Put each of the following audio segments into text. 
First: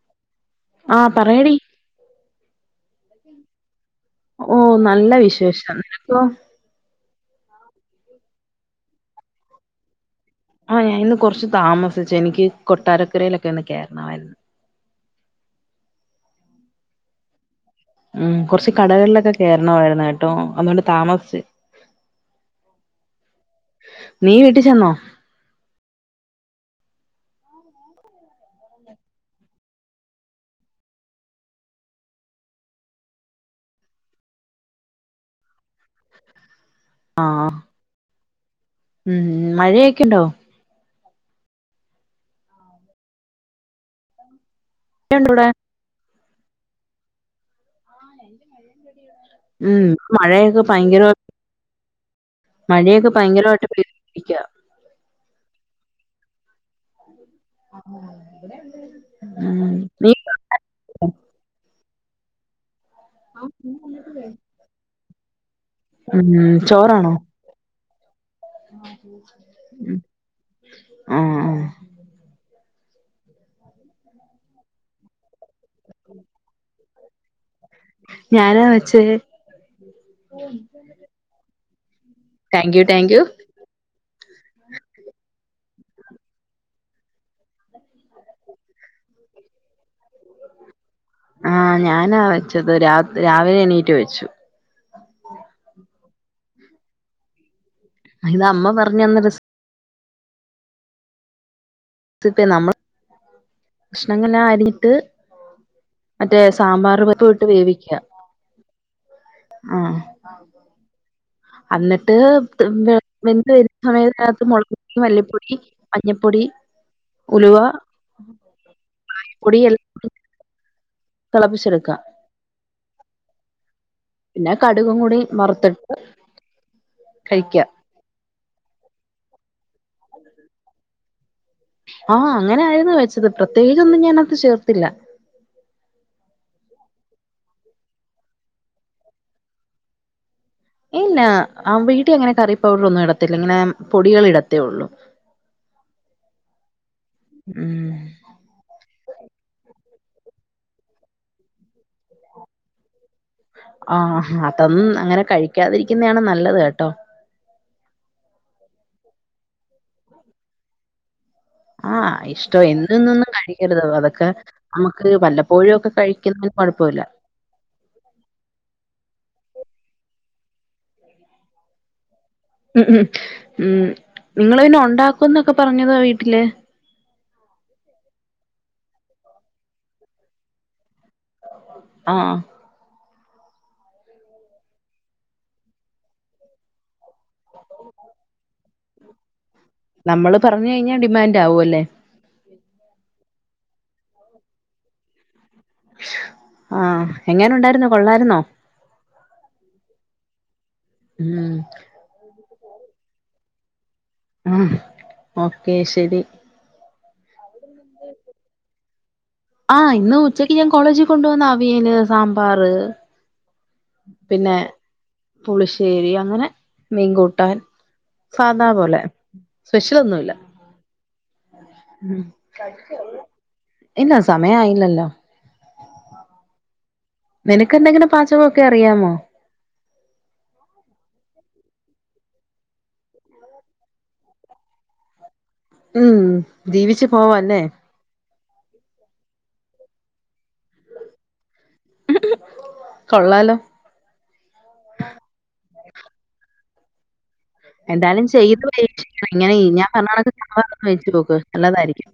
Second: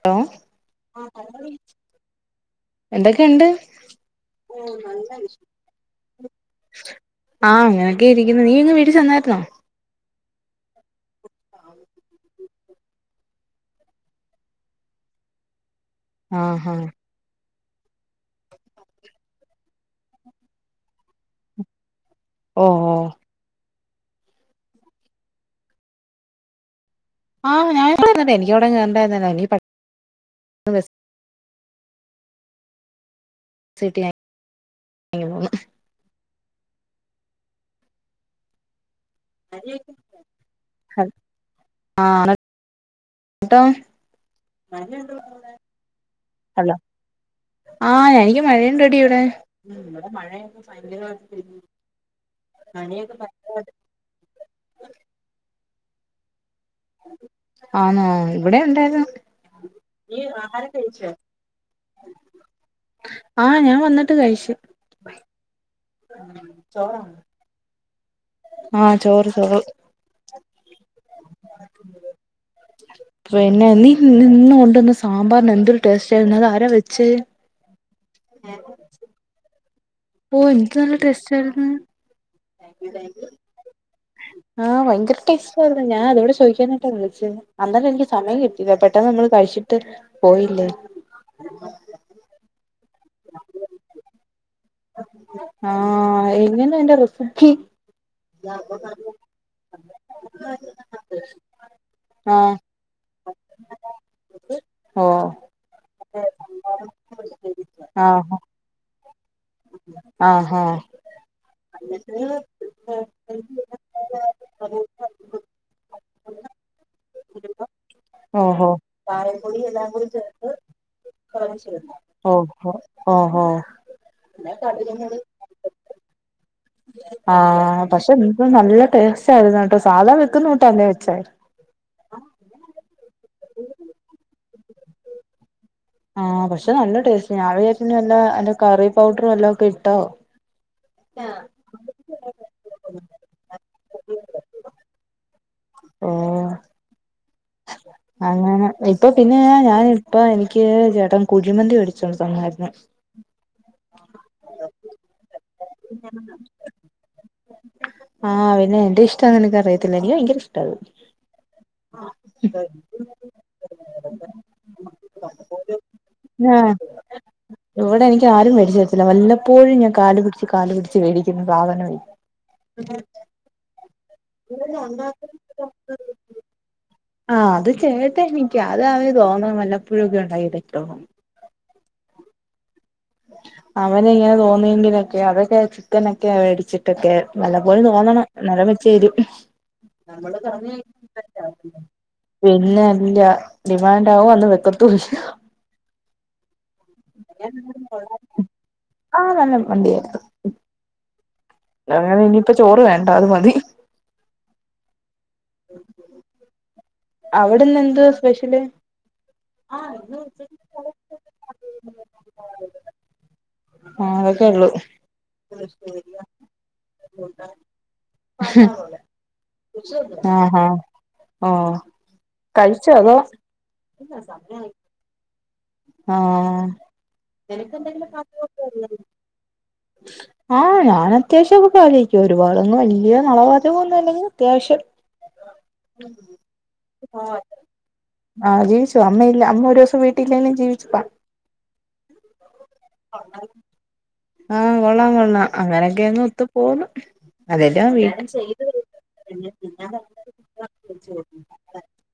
Hello.. ആഹ് പർഞ്ഞോളി എന്തൊക്കെയുണ്ട്, ഓ ഓഹ് നല്ല നല്ലത് വിശേഷം നിനക്കോ ആഹ് അങ്ങനൊക്കെ ഇരിക്കുന്നു. നീ ഇന്ന് വീട്ടി ചെന്നായിരുന്നോ ആഹ് ഞാഇന്ന് കൊർച്ച് താമസിച്ചു, എനിക്ക് കൊട്ടാരക്കരയിലൊക്കെ ഒന്ന് കേയറണവായിരുന്നു ആഹാ ഉം. കൊർച്ച് കടകളിലൊക്കെ കേയറണവായിരുന്നു, കേട്ടോ, അതുകൊണ്ട് താമസിച്ച് ഓ ഹോ നീ വീട്ടിച്ചെന്നോ ആഹ് ഞാനൻവിടെ തന്നി എനിക്കവിട കേറണ്ടരന്ന ഇ [inaudible] സിട്ടിയ അങ്ങനൊന്നു ആഹ് ഉം മഴയൊക്കെണ്ടോ ആഹ് ന്നിട്ടൊ മഴയുണ്ടോ അവിടെ [unintelligible] [inaudible] ഹലോ, ആ എനിക്ക് മഴ ഇണ്ടെടി ഇവിടെ ഉം മഴയൊക്കെ ഭയങ്കരമായി, മഴയൊക്കെ ഭയങ്കരമായിട്ട് പെ ഇക്ക ഉം നീ ആഹാരം കഴിച്ചോ.. ആഹ് ഞാൻ വന്നിട്ട് കഴിച്ച് ഉം ചോറാണോ ആഹ് ചോറ് ചോറ് ഉം ആഹ് പിന്നെ നീ നിന്ന് കൊണ്ടുവന്ന സാമ്പാറിന് എന്തൊരു ടേസ്റ്റായിരുന്നു. അതാരാ വെച്ചേ ഞാനാ വച്ചത് ഓഹ് എന്ത് നല്ല ടേസ്റ്റായിരുന്ന് ടാങ്ക് യു ടാങ്ക് യു ആഹ് ഭയങ്കര ടേസ്റ്റാരുന്നു, ഞാൻ അതോടെ ചോദിക്കാനായിട്ടാ വിളിച്ചത് അന്നേരം എനിക്ക് സമയം കിട്ടിയില്ല. പെട്ടെന്നമ്മള് കഴിച്ചിട്ട് പോയില്ലേ ആഹ് ഞാനാ വെച്ചത് രാ രാവിലെ എണീറ്റ് വെച്ചു ആഹ് എങ്ങനെ അതിൻ്റെ റസിപ്പി ഇത് അമ്മ പറഞ്ഞന്ന ആഹ് കഷണങ്ങെല്ലാം അരിഞ്ഞിട്ട് ഓഹ് മറ്റേ സാമ്പാറ്പരിപ്പ്‌വിട്ട് വേവിക്ക ആഹ് ആഹ് അഹ് അന്ന്ട്ട് വെന്ത് വരുന്ന സമയ അത് നകത്തു മുളക്പൊടി മല്ലിപ്പൊടി മഞ്ഞപ്പൊടി ഉലുവ ഓ [unintelligible] പൊടി യെല്ല അഹ് കൂടും ചേർത്ത് തിളപ്പിച്ചെടുക്കുക [unintelligible] ഓ ഓഹ് ഓഹ് പിന്നെ കടുകും കൂടി വറ്ത്തിട്ട് ആഹ് പക്ഷെ എന്ത് നല്ല ടേസ്റ്റ് ആയിരുന്നു കേട്ടോ സാധാ വെക്കുന്നൂട്ടല്ലേ വെച്ചേ ആഹ് അങ്ങനെ ആയിരുന്നു വെച്ചത് പ്രത്യേകിച്ചൊന്നും ഞാനത്ത് ചേർത്തില്ല ആഹ് പക്ഷെ നല്ല ടേസ്റ്റ് ഞാൻ വിചാരിച്ച് എനി വല്ല കറി പൗഡറും വല്ലോം ഒക്കെ ഇട്ടോ ഇല്ല ആ വീട്ടിൽ അങ്ങനെ കറി പൗഡർ ഒന്നും ഇടത്തില്ല ഇങ്ങനെ പൊടികൾ ഇടത്തേ ഒള്ളൂ ഓഹ് ഉം അങ്ങനെ ഇപ്പ പിന്നെ ഞാനിപ്പ എനിക്ക് ചേട്ടൻ കുഴിമന്തി മേടിച്ചൊണ്ട് തന്നായിര്ന്ന് [inaudible] ആ അതൊന്നും അങ്ങനെ കഴിക്കാതിരിക്കുന്നേയാണ് നല്ലത് കേട്ടോ ആഹ് പിന്നെ എന്റെ ഇഷ്ടം നിനക്ക് അറിയത്തില്ലേ എനിക്ക് ഭയങ്കര ഇഷ്ട്ടാത് ആഹ് ഇഷ്ടം എന്നെന്നൊന്നും കഴിക്കരുത് അതൊക്കെ നമുക്ക് വല്ലപ്പോഴും ഒക്കെ കഴിക്കുന്നേന് ആഹ് കൊഴപ്പവില്ല ഇവിടെ എനിക്ക് ആരും വേടിച്ചു തരത്തില്ല വല്ലപ്പോഴും ഞാൻ കാല് പിടിച്ച് കാല് പിടിച്ച് വേടിക്കുന്ന സാതനായിത് ഉം ഉം ഉം നിങ്ങൾ പിന്നെ ഉണ്ടാക്കുംന്നൊക്കെ പറഞ്ഞതോ വീട്ടില് ആഹ് അത് ചേട്ടനിക്ക്യാ അത് അവന് തോന്ന് വല്ലപ്പൊഴൊക്കെ ഉണ്ടായിട്ടെ [unintelligible] ആഹ് [inaudible] അവന് ഇങ്ങനെ തോന്നിയെങ്കിലൊക്കെ അതൊക്കെ ചിക്കനൊക്കെ വേടിച്ചിട്ടൊക്കെ വല്ലപോഴും തോന്നണം എന്നാലെ വെച്ചേരു നമ്മള് പറഞ്ഞു കഴിഞ്ഞാ ഡിമാൻഡ് ആവു അല്ലേ പിന്നെ അല്ല ഡിമാൻഡ് ആവും അന്ന് വെക്കത്തും ഇല്ല അഹ് [unintelligible] കൊള്ളായിരുന്നോ ആഹ് നല്ലം [unintelligible] എടുത്ത് ഉം അങ്ങനെ ഇനിപ്പ ചോറ് വേണ്ട അത് മതി ഉം ഓക്കേ ശെരി അവ്ടെന്നെന്ത് വാ സ്പെഷ്യല് ആഹ് ഇന്ന് ഉച്ചക്ക് ഞാൻ കോളേജിൽ കൊണ്ടുവന്ന അവിയല് സാമ്പാറ് ആഹ് അതൊക്കെ പിന്നെ ഉള്ളൂ പുളിശ്ശേരി അങ്ങനെ മീങ്കൂട്ടാൻ സാദാ പോലെ സ്പെഷലൊന്നുഇല്ല ആഹ് ആഹ് ഓഹ് ഉം കഴിച്ചോ അതോ ഇല്ല സമയായില്ലല്ലൊ ആഹ് നിനകെന്തെങ്കിലും പാചകൊക്കെ അറിയാമോ ആഹ് ഞാനത്യാവശ്യോക്കെ പാലൊഴിക്കും ഒരുപാടൊന്നും വല്യേ നളപാചകൊന്നും അല്ലെങ്കിലു അത്യാവശ്യം ഉം ജീവിച്ചു പോവാല്ലെ ആ ഹ് ജീവിച്ചു അമ്മ ഇല്ല അമ്മ ഒരൂസം വീട്ടിലില്ലേലും ജീവിച്ചുപ്പോവം കൊള്ളാലോ ആഹ് കൊള്ളാം കൊള്ളാം അങ്ങനെക്കങ്ങ് ഒത്തു പോവ്ന്നു എന്തായാലും ചെയ്ത് [inaudible] ഇങ്ങനൈ ഞാൻ പറഞ്ഞ [unintelligible] കഴിച്ചുനോക്ക് നല്ലതായിരിക്കും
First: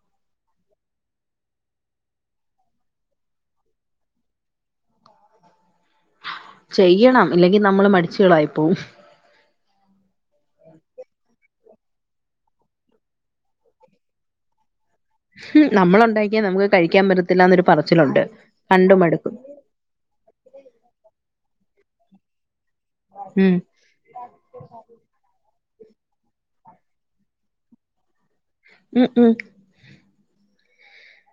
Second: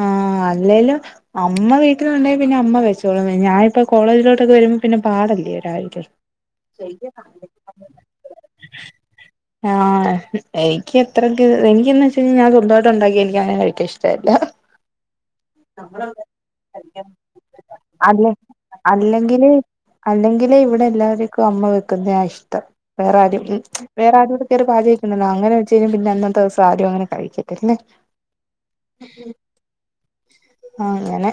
ആഹ് അല്ലേലും അമ്മ വീട്ടിലുണ്ടെങ്കി പിന്നെ അമ്മ വച്ചോളും ഞാനിപ്പോ കോളേജിലോട്ടൊക്കെ വരുമ്പൊ പിന്നെ പാടല്ലേ രാവിലെ ചെയ്യണം ഇല്ലെങ്കി നമ്മള് മടിചേളായിപ്പോവും [inaudible] ആഹ് എക്ക് എത്രക്ക് എനിക്കെന്നെച്ചഴിഞാ സ്വന്തായിട്ട് ണ്ടാക്കി എനിക്ക് അങ്ങനെ കഴിക്കാ ഇഷ്ടല്ല ഹും നമ്മളുണ്ടാക്കിയാ നമുക്ക് കഴിക്കാൻ പറ്റത്തില്ലാനൊരു പറച്ചിലുണ്ട് കണ്ടുമടുക്കും അല്ലെങ്കിലേ ഇവിടെ എല്ലാര്ക്കും അമ്മ വെക്കുന്നേ ഇഷ്ടം വേറാരും ഉം വേറാരോട് കയറി പാചോയ്ക്കുന്നില്ല അങ്ങനെചീലും പിന്നെ അന്നത്തെ ദിവസം ആരും അങ്ങനെ കഴിക്കത്തില്ല ഉം ഉം ആങ്ങനെ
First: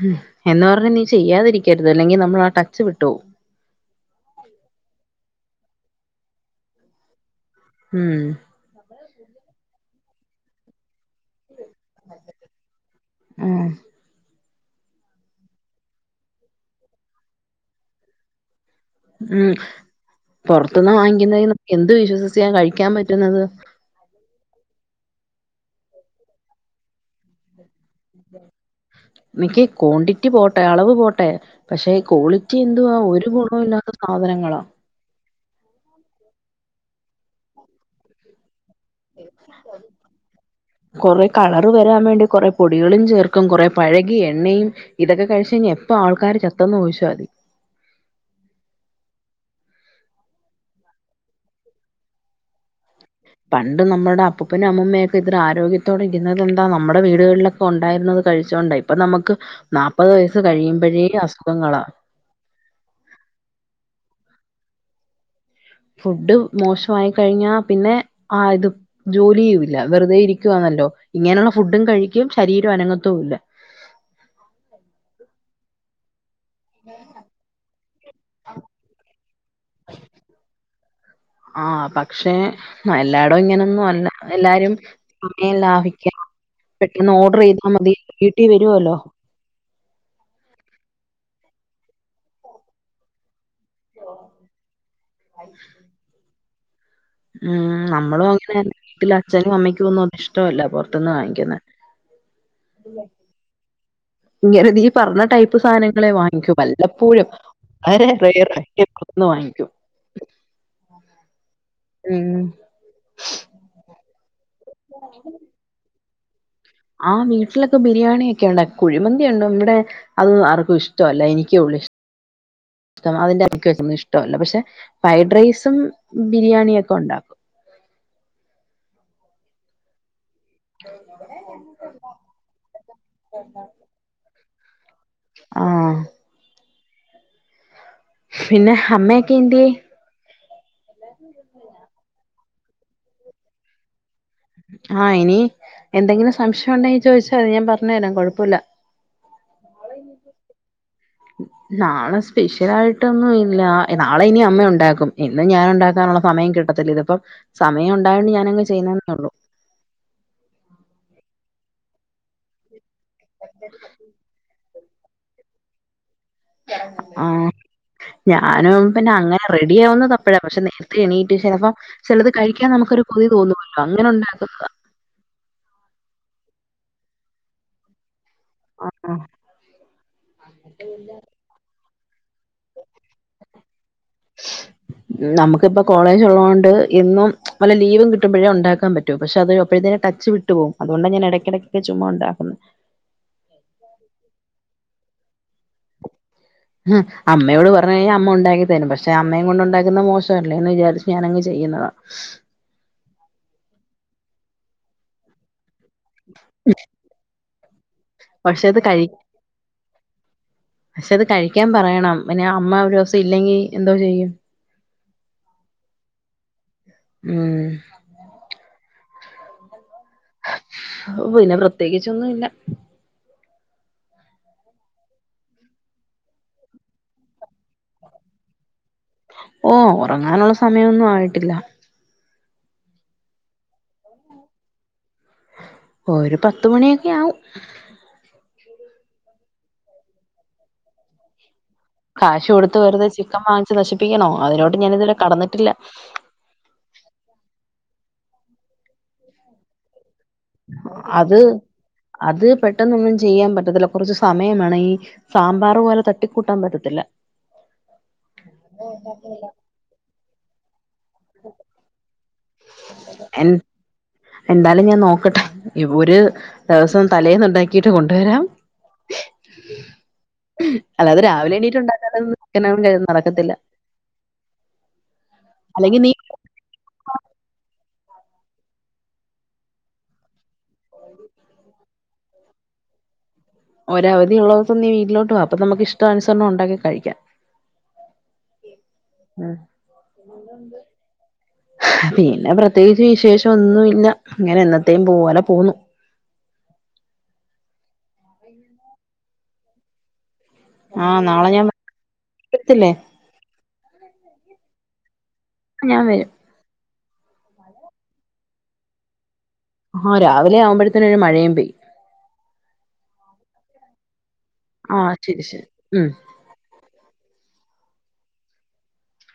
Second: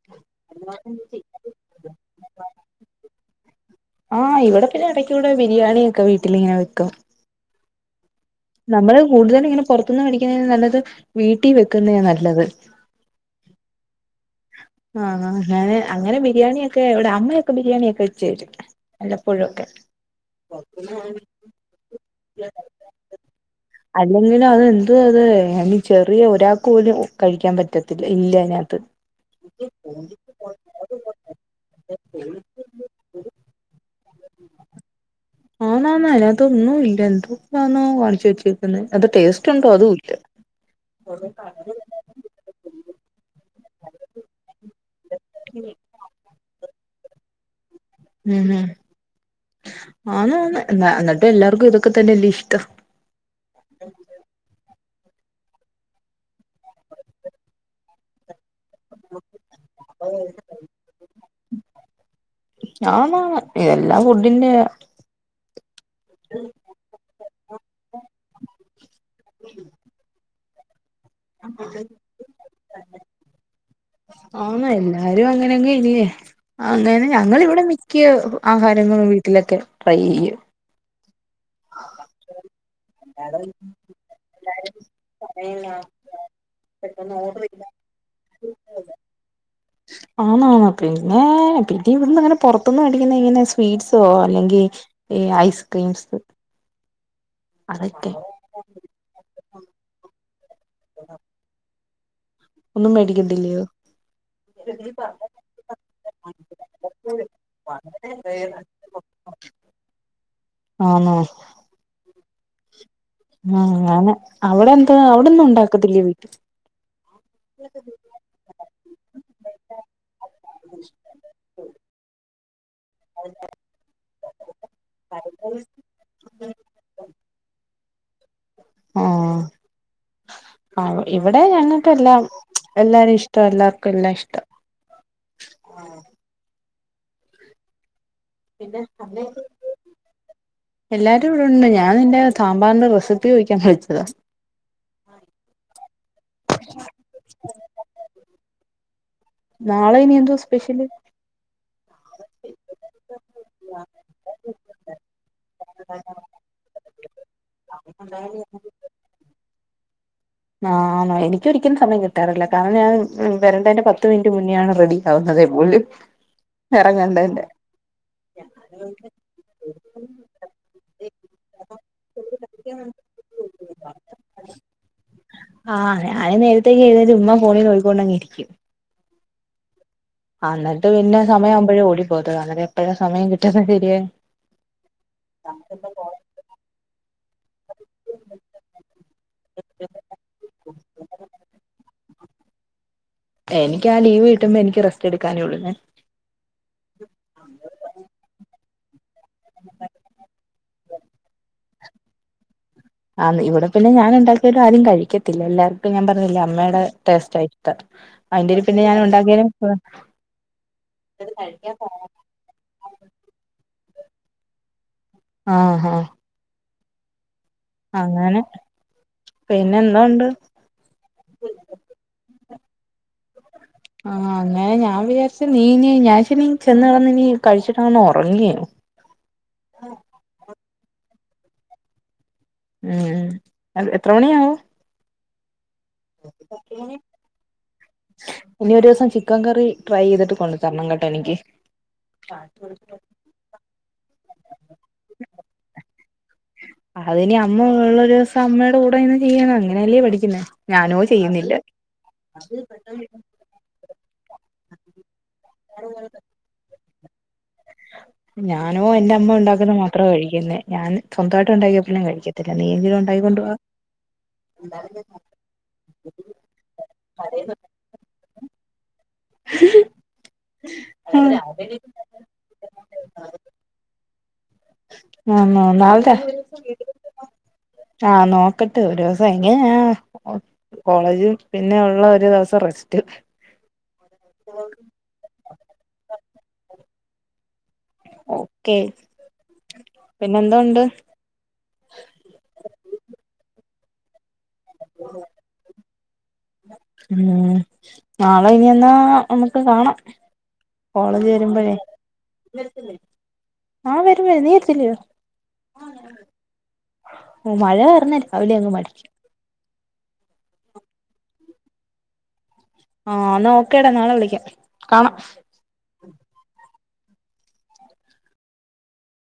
ഹും എന്ന് പറഞ്ഞ നീ ചെയ്യാതിരിക്കര്ത് അല്ലെങ്കിൽ നമ്മൾ ആ ടച്ച് വിട്ടോവും ആഹ് ഇവിടെപ്പ ഞാൻ ഇടയ്ക്കിവിടെ ബിരിയാണി ഒക്കെ വീട്ടിലിങ്ങനെ വെക്കും ഉം നമ്മള് കൂടുതലിങ്ങനെ പൊർത്ത്ന്ന് വേടിക്കിണേലും നല്ലത് വീട്ടിൽ വെക്കുന്നേ നല്ലത് ഉം ആഹ് ഞാന് അങ്ങനെ ബിരിയാണിയൊക്കെ ഇവടെ അമ്മയൊക്കെ ബിരിയാണിയൊക്കെ വെച്ചരും ഉം പൊർത്ത്ന്ന് വാങ്ങിക്കുന്നേനൊക്കെ എന്ത് വിശ്വസിച്ച കഴിക്കാൻ പറ്റുന്നത് അല്ലെങ്കിലും അതെന്തുവാത് ഇനി ചെറിയ ഒരാൾക്ക് പോലും കഴിക്കാൻ പറ്റത്തില്ല ഇല്ല ഐനകത്ത് നിക്ക് ക്വാണ്ടിറ്റി പോട്ടെ അളവ് പോട്ടെ പക്ഷെ ക്വാളിറ്റി എന്തുവാ ഒരു ഗുണോല്ലാത സാധനങ്ങളാ ആ നന്നെ ഐനാത്ത് ഒന്നുല്ല എന്തോനാനോ കാണിച്ചു വെച്ചേക്കുന്നെ അത് ടേസ്റ്റ്ണ്ടോ അതൂല്ല വെരാൻ വേണ്ടി കൊറേ പൊടികളും ചേർക്കും കൊറേ പഴകി എണ്ണയും ഇതൊക്കെ കഴിചൈഞ്ഞ എപ്പ ആൾക്കാര് ചത്തെന്ന് ചോയ്‌ച്ചാതി ഉം ആന്നന്ന് എന്താ എന്നിട്ട് എല്ലാർക്കും ഇതൊക്കെ തന്നെല്ലേ ഇഷ്ടം പണ്ട് നമ്മടെ അപ്പൂപ്പനും അമ്മൂമയൊക്കെ ഇത്തര ആരോഗ്യത്തോടെ ഇര്ന്നതെന്താ നമ്മടെ വീടുകൾലൊക്കെ ഒണ്ടായിരുന്നത് കഴിച്ചോണ്ട ഇപ്പ നമ്മക്ക് നാപ്പത് വയസ്സ് കഴിയുമ്പഴേഅസുഖങ്ങളാ ആണാണ് എല്ലാം ഫുഡിന്റെ ഫുഡ് മോശായി കഴിഞ്ഞാ പിന്നെ ആത് ജോലിയുല്ല വെറുതെ ഇരിക്കുവാണല്ലോ ഇങ്ങനെള്ള ഫുഡും കഴിക്കും ശരീരം അനംഗത്തുല്ല ആന്നെ എല്ലാരും അങ്ങനെങ്ങ് ഇല്ലേ അങ്ങനെ ഞങ്ങവിടെ മിക്ക ആഹാരങ്ങും വീട്ടിലൊക്കെ ട്രൈ ചെയ്യും ആഹ് പക്ഷെ ആഹ് എല്ലാരും ഇങ്ങനൊന്നും അല്ല എല്ലാരുംക്കെ ലാഭിക്ക പെട്ടന്ന് ഓർഡർ ചെയ്താ മതി വീട്ടി വരുല്ലോ ആണോ പിന്നെ പിന്ന ഇവ്ട്ന്നങ്ങനെ പുറത്തുന്ന് മേടിക്കുന്ന ഇങ്ങനെ സ്വീറ്റ്സോ അല്ലെങ്കി ഈ ഐസ്ക്രീംസ് ഉം അതൊക്കെ നമ്മളും അങ്ങനെന്നെ വീട്ടിൽ അച്ഛനും അമ്മയ്ക്കും ഒന്നും ഇഷ്ട്ടല്ല പൊ ർതന്ന് വാങ്ങിക്ക്ന്നെ ഒന്നും മേടിക്കത്തില്ലോ ഇങ്ങനെ നീ പറഞ്ഞ ടൈപ്പ് സാനങ്ങളെ വാങ്ങിക്കൂ വല്ലപ്പോഴും അരെ പേരുന് പുറത്ത് വാങ്ങിക്കും ആന്നോ ഉം ആഹ് ഞാൻ അവിടെ എന്താ അവിടെന്നും ഉണ്ടാക്കത്തില്ല വീട്ടിൽ ആഹ് വീട്ടിലൊക്കെ ബിരിയാണിയ ക്കെ ഇണ്ട കുഴിമന്തിയ ഉണ്ട് ഇവിടെ അതൊന്നും ആർക്കും ഇഷ്ട്ട്ല്ല എനിക്കേ ഉള്ളൂ ഇഷ് [unintelligible] അതി [unintelligible] ഇഷ്ടല്ല പക്ഷെ ഫ്രൈഡ് റൈസും ബിരിയാണിയ ഒക്കെ ഉണ്ടാക്കും ആഹ് ഇവിടെ ഞങ്ങക്കല്ലാ എല്ലാരിം ഇഷ്ട്ട എല്ലാ ല്ല ഇഷ്ട്ടം ആഹ് പിന്നെ അമ്മയെക്കെ എന്തെ എല്ലാരും ഇവിടെണ്ട് ഞാൻ നിന്റെ സാമ്പാറിന്റെ റെസിപ്പി ചോദിക്കാൻ വിളിച്ചതാ ആഹ് ഇനി എന്തെങ്കിലും സംശയം ഉണ്ടെങ്കിൽ ചോദിച്ചാതി ഞാൻ പറഞ്ഞ തരാം കുഴപ്പല്ല നാളെ ഇനി എന്തോ സ്പെഷ്യല് നാളെ സ്പെഷ്യൽ ആയിട്ടൊന്നും ഇല്ല നാളെ ഇനി അമ്മ ഉണ്ടാക്കും എന്നും ഞാൻ ഉണ്ടാക്കാനുള്ള സമയം കിട്ടത് [unintelligible] ഇപ്പം സമയം ഉണ്ടായന്ന് ഞാനങ് ചെയ്യുന്നത [unintelligible] ഉള്ളൂ ആഹ് എനിക്ക് ഒരിക്കും സമയം കിട്ടാറില്ല കാരണം ഞാൻ വരേണ്ടതിന്റെ പത്ത് മിനിറ്റ് മുന്നോണ് റെഡി ആവുന്നതേ പോലും ഇറങ്ങണ്ടേന്റെ ആഹ് ഞാനും പിന്നെ അങ്ങനെ റെഡിയാ വുന്നത് അപ്പഴാ പക്ഷെ നേരത്തെ എണീട്ട് ചിലപ്പോം ചിലത് കഴിക്കാൻ നമുക്കൊരു കൊതി തോന്നുല്ലോ അങ്ങനെ ഉണ്ടാക്കുന്നതാ ആഹ് ഞാൻ നേരത്തെ എഴുന്നട്ട് ഉമ്മ ഫോണിൽ നോക്കിക്കൊണ്ടങ്ങി ഇരിക്കും അ ആഹ് അന്നട്ട് പിന്നെ സമയാവുമ്പഴേ ഓടിപ്പോത് അങ്ങനെ എപ്പോഴാ സമയം കിട്ടുന്നത് ശരിയേ നമുക്കിപ്പ കോളേജ് ഉള്ളുണ്ട് ഇന്നും നല്ല ലീവും കിട്ടുമ്പോഴേ ഉണ്ടാക്കാൻ പറ്റു പക്ഷെ അത് അപ്പയെക്ക് ടച്ച് വിട്ട് പോവും അതൊണ്ട ഞാൻ ഇടക്കിടക്ക ചുമ്മാ ഉണ്ടാക്കുന്നത് എനിക്ക് ആ ലീവ് കിട്ടുമ്പോ എനിക്ക് റെസ്റ്റ് എടുക്കാനേ ഉള്ളൂ ഉം അമ്മയോട് പറഞ്ഞാ കഴിഞ്ഞാൽ അമ്മ ഉണ്ടാക്കി തരും പക്ഷെ അമ്മയെ കൊണ്ട് ഉണ്ടാക്കുന്ന മോശ അല്ലന്ന് വിചാരിച്ച് ഞാനങ്ങ് ചെയ്യുന്നതാ ആഹ് ഇവിടെ പിന്നെ ഞാൻ ഉണ്ടാക്കിയ ഒരു ആരും കഴിക്കത്തില്ല എല്ലാവർക്കും ഞാൻ പറഞ്ഞില്ലേ അമ്മടെ ടേസ്റ്റ് ആയി അയ്ന്റെ പക്ഷെ അത് പിന്നെ ഞാൻ കഴി ഉണ്ടാക്കിയാലും പക്ഷെ അത് കഴിക്കാൻ പറയണം [unintelligible] പിന്നെ അമ്മ ഒരു ദിസം ഇല്ലെങ്കി എന്തോ ചെയ്യും ആഹ് ആഹ് മ്മ് അങ്ങനെ പിന്നെ എന്നൊണ്ട് പിന്നെ പ്രത്യേകിച്ചൊന്നുംല്ല ആഹ് അങ്ങനെ ഞാൻ വിചാരിച്ച നീ ഞാൻ ഞ്ഞാശനി ചെന്ന്കളഞ് കഴിച്ചിട്ടാന്ന് ഉറങ്ങിയോ ഓ ഉറങ്ങാനുള്ള സമയമൊന്നും ആയിട്ടില്ല ഉം എത്ര മണിയാവും ഓരു പത്ത് മണിയൊക്കെ ആവും ഇനി ഒരു ദിവസം ചിക്കൻ കറി ട്രൈ ചെയ്തിട്ട് കൊണ്ട്ു തരണം കേട്ടോ എനിക്ക് കാശ് കൊടുത്ത് വെറുത ചിക്കൻ വങ്ങിച്ച് നശിപ്പിക്കണോ അതിനോട്ട് ഞാൻ ഇതുവരെ കടന്നിട്ടില്ല അത് ഇനി അമ്മ ഉള്ള ഒരു ദിവസം അമ്മയുടെ കൂടെ ഇന്ന് ചെയ്യണം അങ്ങനെയല്ലേ പഠിക്കുന്നേ ഞാനോ അത് ചെയ്യുന്നില്ല അത് പെട്ടെന്നൊന്നും ചെയ്യാൻ പറ്റത്തില്ല കുറച്ചു സമയമാണ് ഈ സാമ്പാർ പോലെ തട്ടിക്കൂട്ടാൻ പറ്റത്തില്ല ഞാനോ എൻന്റെ അമ്മ ഉണ്ടാക്കുന്ന മാത്രമോ കഴിക്കുന്നത് ഞാൻ സ്വന്തമായിട്ട് ഉണ്ടാക്കിയപ്പോലും കഴിക്കുന്നു അല്ല നീയെങ്കിലും ഉണ്ടാക്കി എൻ കൊണ്ടവാ എന്തായാലും ഞാൻ നോക്കട്ടെ ഇഈ ഒരു ദിവസം തലേൽന്നുണ്ടാക്കി ട്ട് കൊണ്ടുവരാം അല്ലാതെ രാവിലെ എണീട്ടുണ്ടാക്ക എനും ക നടക്കത്തില്ല ഉ അല്ലെങ്കി നീ നല്തെ [unintelligible] ആഹ് നോക്കട്ടെ ഒരു ദിവസ എങ്ങനാ കോളേജും പിന്നെ ഉള്ള ഒരു ദിവസം റെസ്റ്റ് ഒരവധിയ ഉുള്ളവർൊന്നീ വീട്ടിലോട്ട്വാ അപ്പ നമുക്ക് ഇഷ്ടനുസരണം ഉണ്ടാക്കി കഴിക്കൻ ഓക്കെ ഉം പിന്നെന്തണ്ട് പിന്നെ പ്രത്യേകിച്ച് വിശേഷം ഒന്നുമല്ല ഇങ്ങനെ എന്നത്തേും പോലെ പോന്നു ഉം നാളെ ഇനിെന്നാ നമുക്ക് കാണാം ആഹ് കോളേജ് നാളെ ഞാൻ വരുമ്പോഴേ വരത്തില്ലേ ആഹ വരുമ്പോഴ നീ എത്തില്ലയോ ഞാൻ വരും ഓ മഴയറഞ്ഞ രാവിലെ അങ് മടിക്കും ആഹ രാവിലെ ആവുമ്പോഴത്തേന ഒരു മഴയും പെയും ആഹ്ന്നാ ഓക്കേടാ നാളെ വിളിക്കാം ആ കാണാം ശരി ശരി ഉം